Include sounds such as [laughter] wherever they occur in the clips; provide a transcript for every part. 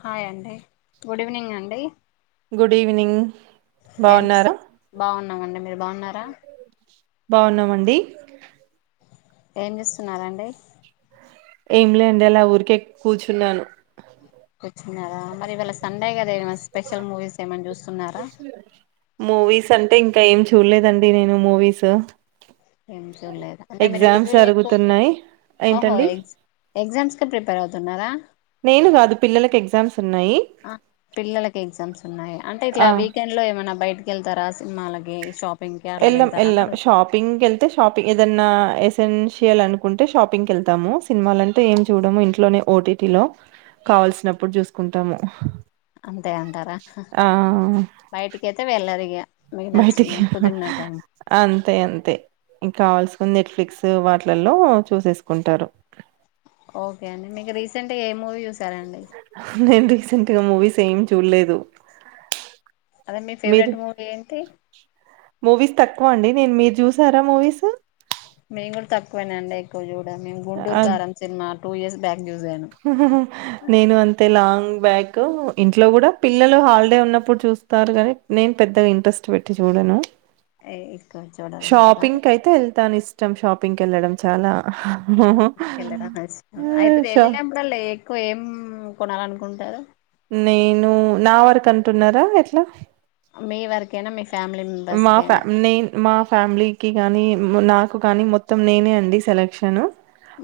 Hi అండి good evening అండి. Good evening, బాగున్నారా? న్నాండి మీరు బాగున్నారా బాగున్నామండి ఏం చేస్తున్నారండి. ఏం లేదండి, అలా ఊరికే కూర్చున్నాను. తెచ్చుకున్నారా, మరి ఇవాళ స్ సండే కదా ఏమ స్పెషల్ మూవీస్ ఏమన్నా చూస్తున్నారా మూవీస్ అంటే ఇంకా ఏం చూడలేదండి నేను మూవీస్. ఎం ఇష్టం లేదు, అంటే మీరు ఎగ్జామ్స్ టీవీలో ఎక్కువ జరుగుతున్నాయి ఓహో ఏంటండి ఎస్ ఎగ్జామ్స్ కి ప్రిపేర్ అవుతున్నారా? నేను కాదు పిల్లలకి ఎగ్జామ్స్ ఉన్నాయి ఆ పిల్లలకి ఎగ్జామ్స్ ఉన్నాయ, అంటే ఇట్లా ఆ వీకెండ్ లో ఏమైన్నా బయట గెళ్తారా సినిమాలకి ఈ శాప్ ఎల్లం ఎల్లం షాపింగ్ ఎళ్తే షాపింగ్ ఏదన్నా ఎసెన్షియల్ అనుకుంటే షాపింగ్క వెళ్తాము, సినిమాలంటే ఏం చూడము ఇంట్లోనే ఓటీటీ లో, కావాల్సినప్పుడు చూసుకుంటాము. అంతే అంటార, ఆ బయటికి ఐతే వెల్లరిగా బయటికి అంతే అంతే ఇంకా కావాల్సికుంది ఎట్ ఫ్లిక్స్ వాటిలల్లో చూసేసుకుంటారు. ఓకే అండి మీకు రీసెంట్ ఏ మూవి చూస్ నెంది రీసెంట్ గా మూవీస్ ఏం చూడలేదు. అదే మీ ఫేవరెట్ మీరు, మూవీ ఏంటి మూవీస్ తక్కువ అండి. నేను మీరు చూసారా మూవీస్ కూడ తక్కువెనండి ఎక్కువ జూడ్ ను గుంటూరు అద్ కారం సిని మా ఆ డ్ టూ ఇయర్స్ బ్యాక్ చూసాను నేను అంతే లాంగ్ బ్యాక్ ఇంట్లో కూడా పిల్లలు హాలిడే ఉన్నప్పుడు చూస్తారు గాని నేను పెద్దగా ఇంట్రెస్ట్ పెట్టి చూడను ఎక్కువ చూడాలంటారా షాపింగ్ కయితే వెళ్తాను ఇస్ ష్టం షాపింగ్కి వెళ్లడం చాలా ఉమ్ వెళ్ళడం ఇష్టం అయితే షో వెళ్ళినప్పుడల్లా ఎక్కువ ఏం కొనాలనుకుంటారు నేను నా వరకు అంటున్నారా ఎట్లా మీ వరకే నా మీ ఫ్యామిలీ మెంబర్స్ మా ఫ్యా కైనా నేన్ మా ఫ్యామిలీకి గానీ నాకు కానీ మొత్తం నేనే అండి సెలక్షన్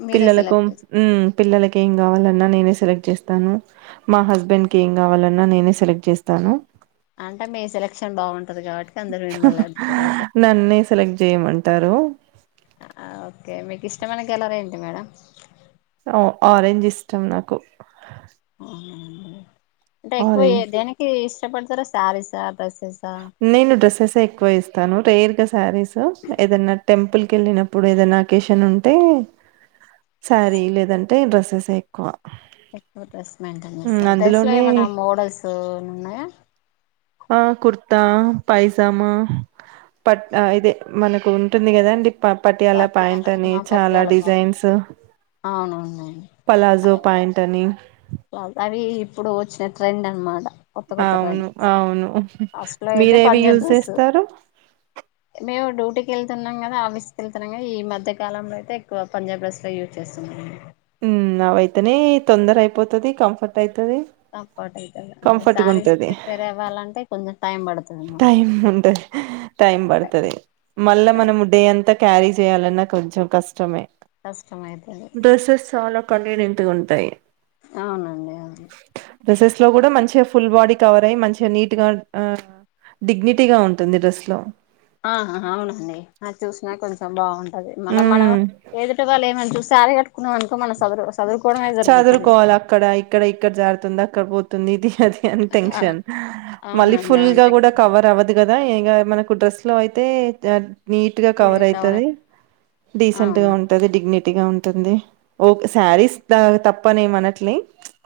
మీరే పిల్లలకు సెలెక్ట్ చేస్త ఉమ్ పిల్లలలకు ఏం కావాలో అద్ నేనే సెలెక్ట్ చేస్తాను మా హస్బెండ్ కి ఏం కావాలన్నా నేనే సెలెక్ట్ చేస్తాను అంటే మీ సెలక్షన్ బాగున్ నన్నే సెలెక్ట్ చేయమంటారు ఓకే మీకు ఇష్టమైన కలర్ ఏంటి మేడం ఆ ఆరెంజ్ ఇష్టం నాకు అవునా టే ఎక్కువ ఆరెంజ్ దేనికి ఎస్ కొంటరా శారీస డ్రెస్సెస్ నేను డ్రెస్సెస్ ఎక్కువ ఇస్తాను రేర్ గా శారీస్ ఏదన్నా టెంపుల్కి వెళ్ళినప్పుడు ఏదైనా అకేషన్ ఉంటే శారీ లేదంటే డ్రెస్సెస్ ఏ ఎక్కువ ఎక్కువ డ్రెస్ మెయింటైన్ హ్మ్. చేస్తారు డ్రెస్ లో అందులోనే ఏమైనా మోడల్స్ ఉన్నాయా ఆ కుర్తా పైజామా పట్ ఇదే మనకు ఉంటుంది కదా అండి ప పటియాల ప్యాంట్ అని పత్యాల చాలా పత్యాల పాయింట్ డిజైన్స్ అవును పలాజో ప్యాంట్ అని ప్లా అవి ఇప్పుడు వచ్చిన ట్రెండ్ అన్ మాట అవును అవును ఫస్ట్ లో అయితే మీరేవి పంజాబ్ యూజ్ డ్రెస్ చేస్తారు ఇంటికెళ్తున్నాం కదా ఆఫీస్కి వెళ్తున్నాం ఈ మధ్య కాలంలో అయితే ఎక్కువ పంజాబ్ డ్రెస్ లే యూజ్ చేస్తనండి ఉమ్ అవైతేనే తొందర అయిపోతది కంఫర్ట్ అయితు తప్పటి కదా శారీస్ ఉంటది ప్రిపేర్ అవ్వాలంటే కొంచెం టైం పడుతుంది మళ్ళీ టైం ఉంటది టైం పడుతది మళ్ళా మనము డే అంతా క్యారీ చేయాలన్నా కొంచెం కష్టమే కష్టమైతది కన్వినెంట్ గా ఉంటాయి అవునండి అవును డ్రెసెస్ లో కూడా మంచిగా ఫుల్ బాడీ కవర్ అయ్యి మంచిగా నీట్ గా డిగ్నిటీగా ఉంటుంది డ్రెస్ లో ఆహా అవునండి అది చూసినా కొంచెం బాగుంటంది అదే మళ్ళ మనం ఉమ్ ఎదుట వాళ్ళు ఏమని చూ సారిగట్ చదురుకోవాలి అక్కడ ఇక్కడ ఇక్కడ జారుత తుంది అక్కడ పోతుంది ఇది అది ఆ టెన్షన్ మళ్ళీ అవునండి ఫుల్ అవును గా కూడా తెచ్చుకుంటారు కవర్ అవ్వదు కదా ఇ మన డ్రెస్ లో అయితే నీట్ గా ఫుల్ కవర్ అవుతుది అయిపో డీసెంట్ గా అవును ఉంటది డిగ్నిటీ గట్టిగా ఉంటుంది ఓ శారీస్ తప్పనేమి అనట్లే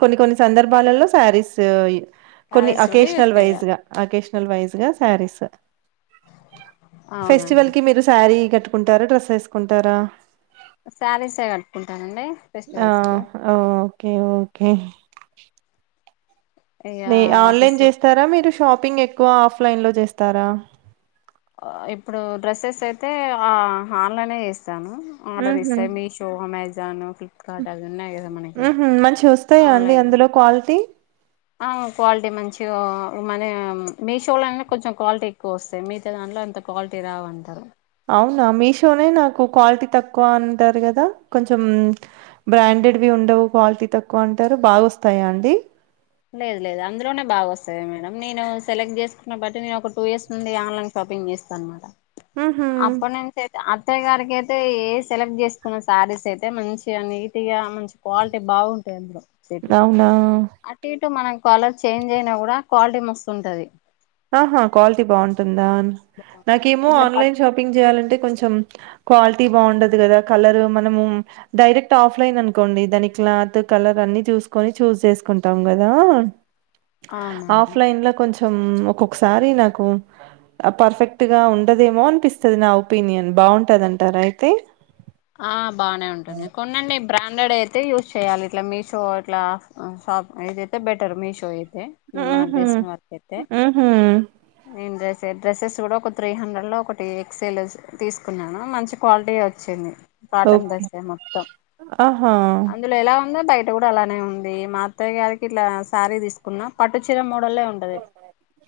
కొన్ని కొన్ని సందర్భాలలో శారీస్ [inaudible] కొన్ని శారీస్ కూడా యూజ్ అకేషనల్ వైజ్ చేయాలి గా అకేష కల్వైస్గా శారీస్ ఫెస్టివల్ అవునండి కి మీరు సారీ కట్ కుంటారా డ్రెస్ వేసుకుంటారా సారీస్ ఏ కట్ కుంటానండి ఆ! ఫెస్టివల్స్ కి ఓకే ఓకే ఇగ మీ ఆఫీస్ ఆన్లైన్ చేస్తారా మీరు షాపింగ్ ఎ ఎక్కువ ఆఫ్లైన్లో చేస్తారా ఇప్పుడు డ్రెస్సెస్ అయితే ఆ ఆన్లైనే చేస్ ఆర్డర్ హుహు. ఇస్తే మీషో అమెజాన్ ఫ్లిప్కార్ట్ అవి ఉన్నాయి కదా మనకి హుహు. మంచివొస్తాయా అండి ఆన్లైన్ అందులో క్వాలిటీ? ఆ క్వాలిటీ మంచిగా మన మీషోలో కొంచెం క్వాలిటీ ఎక్కువ వస్తాయి మీతో దాంట్ల ఎంత క్వాలిటీ రావ అంటారు అవునా మీషోనే నాకు క్వాలిటీ తక్కువ అంటారు కదా కొంచెం బ్రాండెడ్వి ఉండవు క్వాలిటీ తక్కువ అంటారు బాగావస్తాయా అండి లేదు లేదు అందులోనే బాగా వస్తుంది మేడం నేను సెలెక్ట్ చేసుకున్న బట్టి నేను ఒక టూ ఇయర్స్ నుండి ఆన్లైన్ షాపింగ్ చేస్తా అన్నమాట హుహు. అప్పుడు నేను చేస్తా అద్ అత్తయ గారికి అయితే ఏ సెలెక్ట్ చేసుకున్న శారీస్ అయితే మంచిగా నీట్ గా మంచి క్వాలిటీ బాగుంటాయి వచ్చేటి అవునా అటు ఇటు మనం కలర్ చేంజ్ అయినా గూడా క్వాలిటీ మస్తు ఉంటది ఆహ క్వాల్టీ బాంటది. డాన్ నాకేమో ఇట్లా పట్ ఆన్లైన్ షాపింగ్ జేయాలంటే కొంచెం. క్వాల్టీ బాండద్ గదా కలరు మనము డైరెక్ట్ ఆఫ్ లైన్ అన్కోండి దాని క్లాతు కలరన్ని చూస్కొని చూస్జేస్కుంటాం గదా. అవునవును ఆఫ్లైన్ లొ కొంచ్ సమ్ ఒ కొక్సారి నాకు అ పర్ఫెక్ట్ గా ఉండదేమో అన్పిస్తది నా ఒపీనియన్ బాగుంటదంటారా ఐతే. ఆ బానే ఉంటుంది కొన్నండెబ్. బ్రాండెడైతే యూజ్ చెయ్యాలి ఇట్ల మీషో ఇట్ల అ షాప్ ఐదైతే బెటర్ మీషోయే. తె మ్ నాక్ హుహు. దెల్సిన్ వర్కైతె హుహు. నేన్ దెస్. తె డ్రెస్సెస్ గూడా ఒక త్రీ హండ్రెడ్లో ఒకటి ఎక్సెల్ స్ తీస్కున్నాను మంచి క్వాల్టీయే వచ్చింది. Cotton okay. డ్రెస్సే మొత్తం ఆహా! అందులొ ఎలా. ఉంద టైటుగూడలానే ఉంది మా అత్తయ్య గారికిట్ల శారీ దీస్కున్నా పట్టుచీర మొ. భల్లే ఉంటది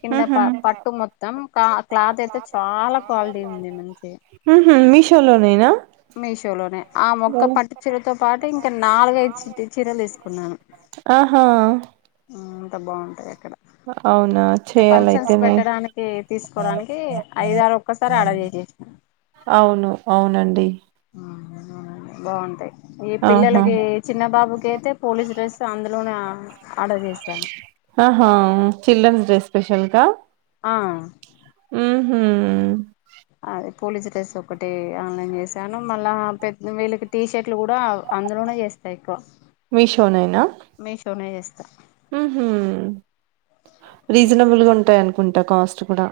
కింద ఆహా ప పట్టు మొత్తం కా క్లాతైతే చాలా క్వాల్టీ ఉంది మంచి. ఉహు మీషోలోనేనా మీషోలోనే ఆ మొక్క పట్టు చీరతో పాటు ఇంక నాలుగైద్ చిట్టి చీరల్ దీస్కున్నాను ఆహా ఆ. అంత బావుంటాయా. ఔనా చేయాలైతేనే పెట్టడానికి తీసుకోవడానికి ఐదారు ఒక్కసారి ఆర్డర్ చేసేసిన ఔను ఔనండి. ఉమ్ ఔనవ్నాండి బాగుంటాయ్. ఈ ఆహా పిల్లలకి చిన్న బాబుకైతే పోలీస్ డ్రెస్ అందులోనే ఆ ఆడర్ జేశాను. ఆహా చిల్డ్రన్స్ డే స్పెషల్ క అ హుమ్. పోలీస్ డ్రెస్సొకటి ఆన్లైన్ జేశాను మళ్ళా పెద్ద వీళ్ళకి టీ షట్లు గూడా అందులోనే జేస్త ఎక్కువ. మీషో నేన. మీషోనే చేస్తా మ్మ్ హూ రీజనబుల్గుంటాయన్. కుంట కాస్ట్ కుడా.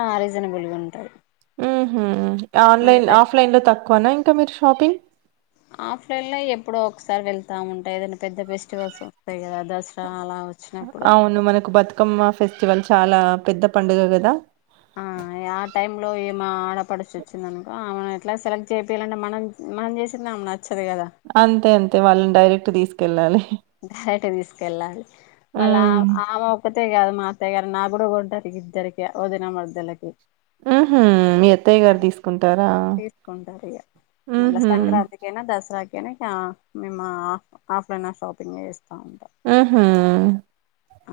ఆ రీజనబుల్గుంటాయ్. ఉహూ ఆన్లైన్ల్ ఆఫ్లైన్లొ తక్కువన ఇ. క మీర్ షాపింగ్. ఆఫ్లైన్లొ ఎప్పుడో ఒక్సారి వెళ్తాముంటాయ్ ఏదైన పెద్ద ఫెస్టివల్సొస్తాయ్ గద. దస్రా అలా వచ్చినప్పుడు. కమ్మ ఫెస్టివల్ చాలా పెద్ద పండుగ గద. అ యా టైమ్ లో ఏమా ఆడపడుచొచ్చిందనుకో ఆమెనెట్లా సెలెక్ట్ జేపియ్లంటె మనం మనం జేసిందామెన. అంతె అంతె వాళ్ళన్ డైరెక్ట్ దీస్ కెల్లాలె. డైరెక్ట్ తీసుకెళ్ళాలి మళ్ళా ఉమ్ ఆమె ఒక్కతే కాదు మాత్తగ్గారు నా గుడు గంటరి గద్దరికి ఓదనా మదలకి హ ఎత్తయ్య గారు తీసుకుంటారా తీసుకుంటారు ఇగ హ మేఫ ఆఫ్లైన్ షాప్ పేస్తాం ఆహా ఆ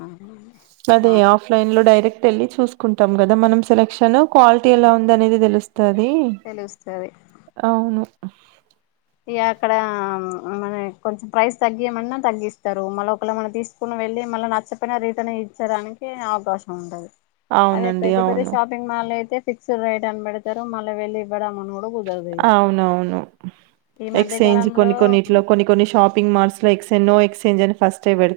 అదే ఆఫ్లైన్ లో డైరెక్ట్ తెళ్ళలి చూసుకుంటాం కదా మనం సెలక్షన్ క్వాలిటీ ఎలా ఉంది అనేది తెలుస్తుంది తెలుస్తది వస్తుది అవును అస్ ఇ అక్కడ మన కొంచెం ప్రైస్ తగ్గియమన్నా తగ్గిస్తారు మళ్ళ ఒకళ మన తీసుకుని వెళ్ళి మళ్ళీ నచ్చపోయిన రీటన్ ఇచ్చడానికి అవకాశం ఉండది అదే అవునండి ఇదే పెతే అవును షాపింగ్ మాల్ ఇదతే ఫిక్స్డ్ రేట్ అని పెడతారు మళ్ళీ వెళ్ళి ఇ్వడంమని కూడా గు అవునవును ఈ మధ్య ఎక్స్చేంజ్ కాలంలో కొన్ని కొన్నిట్లో కొన్ని కొన్ని షాపింగ్ మాల్స్ లో ఎక్స్చేంజ్ నో ఎక్స్జన్ ఫస్ట్ వెడు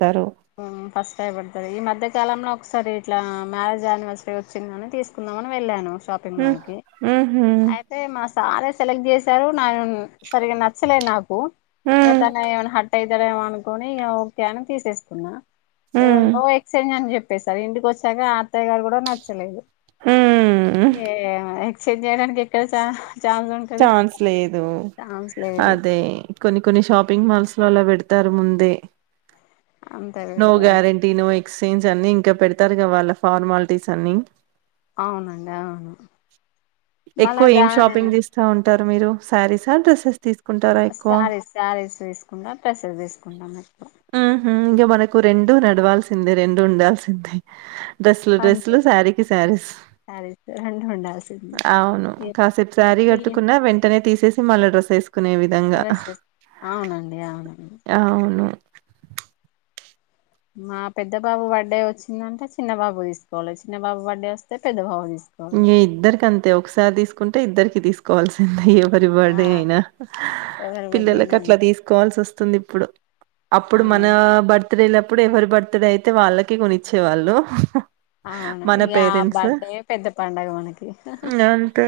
హమ్ ఫస్ట్ టైం పడ్డది ఈ మధ్య కాలంలో ఒకసారి ఇట్లా మ్యారేజ్ యానివర్సరీ వచ్చిందని తీసుకుందామని వెళ్ళాను షాపింగ్ హ్మ్. మాల్ కి హుహు. అయితే మాస్ చాలా సెలెక్ట్ చేశారు న సరిగ నచ్చలే నాకు ఇంగా హ్మ్. తాను ఏమైనా హట్యి అయితే ఇద్దర అనుకుని ఇంగ ఒకే అని తీసేసుకున్న ఇంగ హ్మ్. నో ఎక్స్చేంజ్ అని చెప్పి చెప్పేసారి ఇంటికి వచ్చాక అత్తయ్య గారు కూడా నచ్చలేదు హ్మ్. ఇంగ చేయడానికి ఎక్కడ సార్ ఛాన్స్ లేదు ఛాన్స్ లేదు అది కొన్ని కొన్ని షాపింగ్ మాల్స్ ఇవాళ పెడతారు ముందే అంతే నో పెడతారు గ్యారెంటీ నో సీన్స్ అన్ని ఇంకా పెడతారు గా వాళ్ళ ఫార్మాలిటీస్ అన్ని అవునండి అవును మల్ల ఎక్కువ ఏం దానీ షాపింగ్ చేస్తా ఉంటారు మీరు సారీస్ ఆ డ్రెస్స ఆ తీసుకు శారీస్ శారీస్ తీసుకుంటా పెసెస్ తీసుకుంటాం ఎప్పుడు నాకు రెండు నడవాల్సిందే రెండు ఉండాల్సిందే డ్రెస్లు డ్రెస్సు అంతే లు శారీకి శారీస్ శారీస్ రెండు ఉండాల్సింది అవును కాసేపు శారీ క పిల్లి ట్టుకున్నా వెంటనే తీసే మళ్ళ సస్ కునే విధంగా డ్రెస్సెస్ అవునండి అవునండి అవును మా పెద్ద బాబు బర్త్డే వచ్చిందంటే చిన్నబాబు తీసుకోవాలి చిన్న బాబు బర్త్డే వస్తే పెద్ద బాబు తీసు న ఇద్దరిక అంతే ఒకసారి తీసుకుంట ఇద్దరికి తీసుకోవాల్సిందే పరిపడ అయినా ఎవరి బర్త్డేనా పిల్లలలకు అంతే. అట్లా తీసుకోవాల్సి వస్తు స్తుంది ఇప్పుడు అప్పుడు మన అవును బర్త వెళ్ళప్పుడు ఎవరి బర్త్డే అయితే వాళ్ళకి కొనిచ్చేవాళ్ళు అవును మన పేరెంట్స్. బర్డే పెద్ద పండగ మనకి అంతే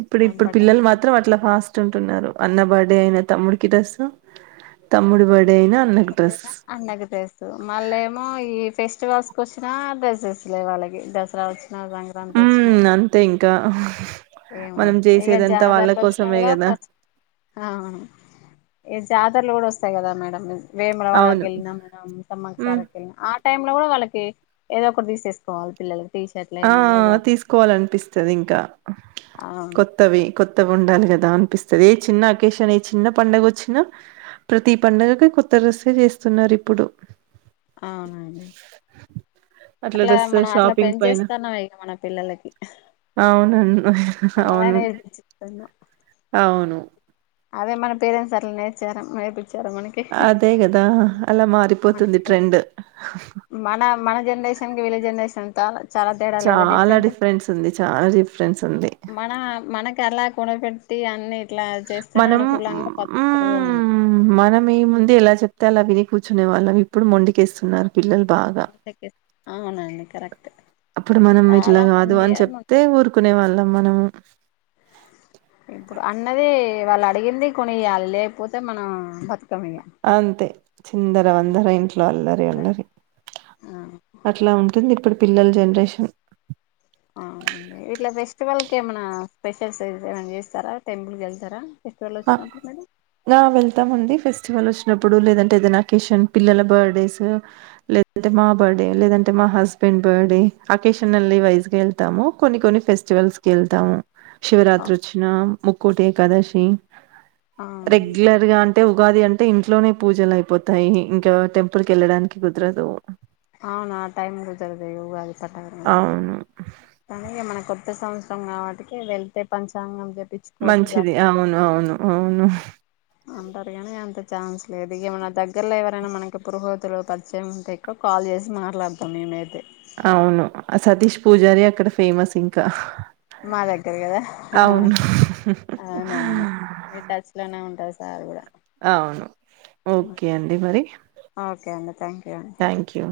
ఇప్పుడు ఆ ఇప్పుడు బట్టలు పిల్లలు మాత్రం అట్లా ఫాస్ట్ ఉంటు అన్న బర్డే అయిన తమ్ముడి కి రస్ తమ్ముడు బర్డే అయినా అన్నకు అే డ్రెస్ అన్నకి తెలుసు మళ్ళ ఏమో ఈ ఫెస్ ఫట్ క్స్క వచ్చినాడ్రస్సేస్లే వాళ్ళకి దసరా వచ్చ నాదంగ రాంతొచ్చిన కా ఏమ ఇక జాదర్లో వచ్చినా కోసమే కూడా కదా ఫస్ జా ఇసర్లు కూడా వస్తయి కదా మ్యాడంమ్ వేములవాడకి అవును వెళ్ళినాం మనం ఉమ్ సమాక్షసారకి వెళ్ళినాం ఆ టైమ్ లో కూడా వాళ్ళకి ఏదో ఒకటి తీసేసుకోవాలిల్లకి ఆ తీసుకోవాలనిపిస్తుంది ఇంకా అవును కొత్తవి కొత్తవి ఉండాలి కదా అనిపిస్తుది ఏ చిన్న అకేషన్ ఏ చిన్న పండుగ వచ్చినా ప్రతి పండుగకి కొత్త రసే చేస్తున్నారు ఇప్పుడు అవునండి అట్లా డ్రెస్ మనం అట్లా పె షాపింగ్ పైన చేస్తుాన్నాం ఇక మన పిల్లలకి అవునను అవును మనమేనేస్తున్నాం అవును. అదే మన పేరెంట్స్ అట్లా నేర్చారు నేర్పించ అదే కదా అలా మారిపోతుంది మనకి ట్రెండ్ ఇంకా విల్లా జనరేషన్ అంతా చాలా డిఫరెన్స్ ఉంది చాలా డిఫరెన్స్ ఉంది మన మనకు అలా కునపెట్టి అన్ని ఇట్లా చేస్తేనే మనం అనుకూలంగా పద్ధతులుగా ఉన్నాయి ఉమ్ మనం ఏం ముందు ఎలా చెప్ తెల విని కూర్చునే వాళ్ళం ఇప్పుడు మొంకేస్తున్నారు పిల్లలు బాగా అవునండి కరెక్ట్ అప్పుడు మనం ఇట్లా చాలా కాదు మొండి అని చెప్తే మొండి ఊరుకునే వాళ్ళం మనము ఇప్పుడు అన్నది వాళ్ళు అడిగింది కొనిళు లేకపోతే మనం ఇగ అంతే చిందర వందర ఇంట్లో అల్లరి అల్లరి ఆ అట్లా ఉంటుంది ఇప్పుడు పిల్లల జనరేషన్ అవునండి ఇట్ల ఫెస్టివల్ క ఏమనా స్పెషల్స్ ఏ చేస్తారా టెంపుల్కి వెళ్తారా ఫెస్టివల్ వచ్చినప్పుడు మీరు ఆ వెళ్తాము అండి ఫై ఫెస్టివల్ వచ్చినప్పుడు లేదంటే ఏదైనా అకేషన్ పిల్లల బర్త్డేస్ లేదంటే మా బర్త్డే లేదంటే మా హస్బెండ్ బర్త్డే అకేషన్ళ్ వైజ్గా వెళ్తాము కొన్ని కొన్ని ఫెస్టివల్స్ కి వెళ్తాము శివరాత్రి వచ్చిన ముక్కోటి ఏకాదశి రెగ్యులర్ గా అంట అయితే ఉగాది అంటే ఇంట్లోనే పూజలు అయిపోతాయి ఇంకా టెంపుల్కి వెళ్ళడానికి కుదరదు అవునా టైమ్ కుడుగుతరదయవతే చట్టాగర అవును తనగా మన కొ కొత్త సంవత్సరం కాబట్టి వెళ్తే పంచాంగం చెప్ మంచిది అవును అవును అవును అంటారు కానీ అంత ఛాన్స్ లేదు ఇక మన దగ్గరలో ఎవరైనా మనకి పురోహోతులు పరిచయం ఉంటే ఎక్కువ కాల్ చేసి మాట్లాడతాం మేమైతే అవును సతీష్ పూజారి అక్కడ ఫేమస్ ఇంకా మా దగ్గర కదా అవును అవునవును మీ టచ్ లోనే ఉంటుంది త కూడా అవును ఓకే అండి మరి ఒకే అండి థ్యాంక్యూ థ్యాంక్ యూ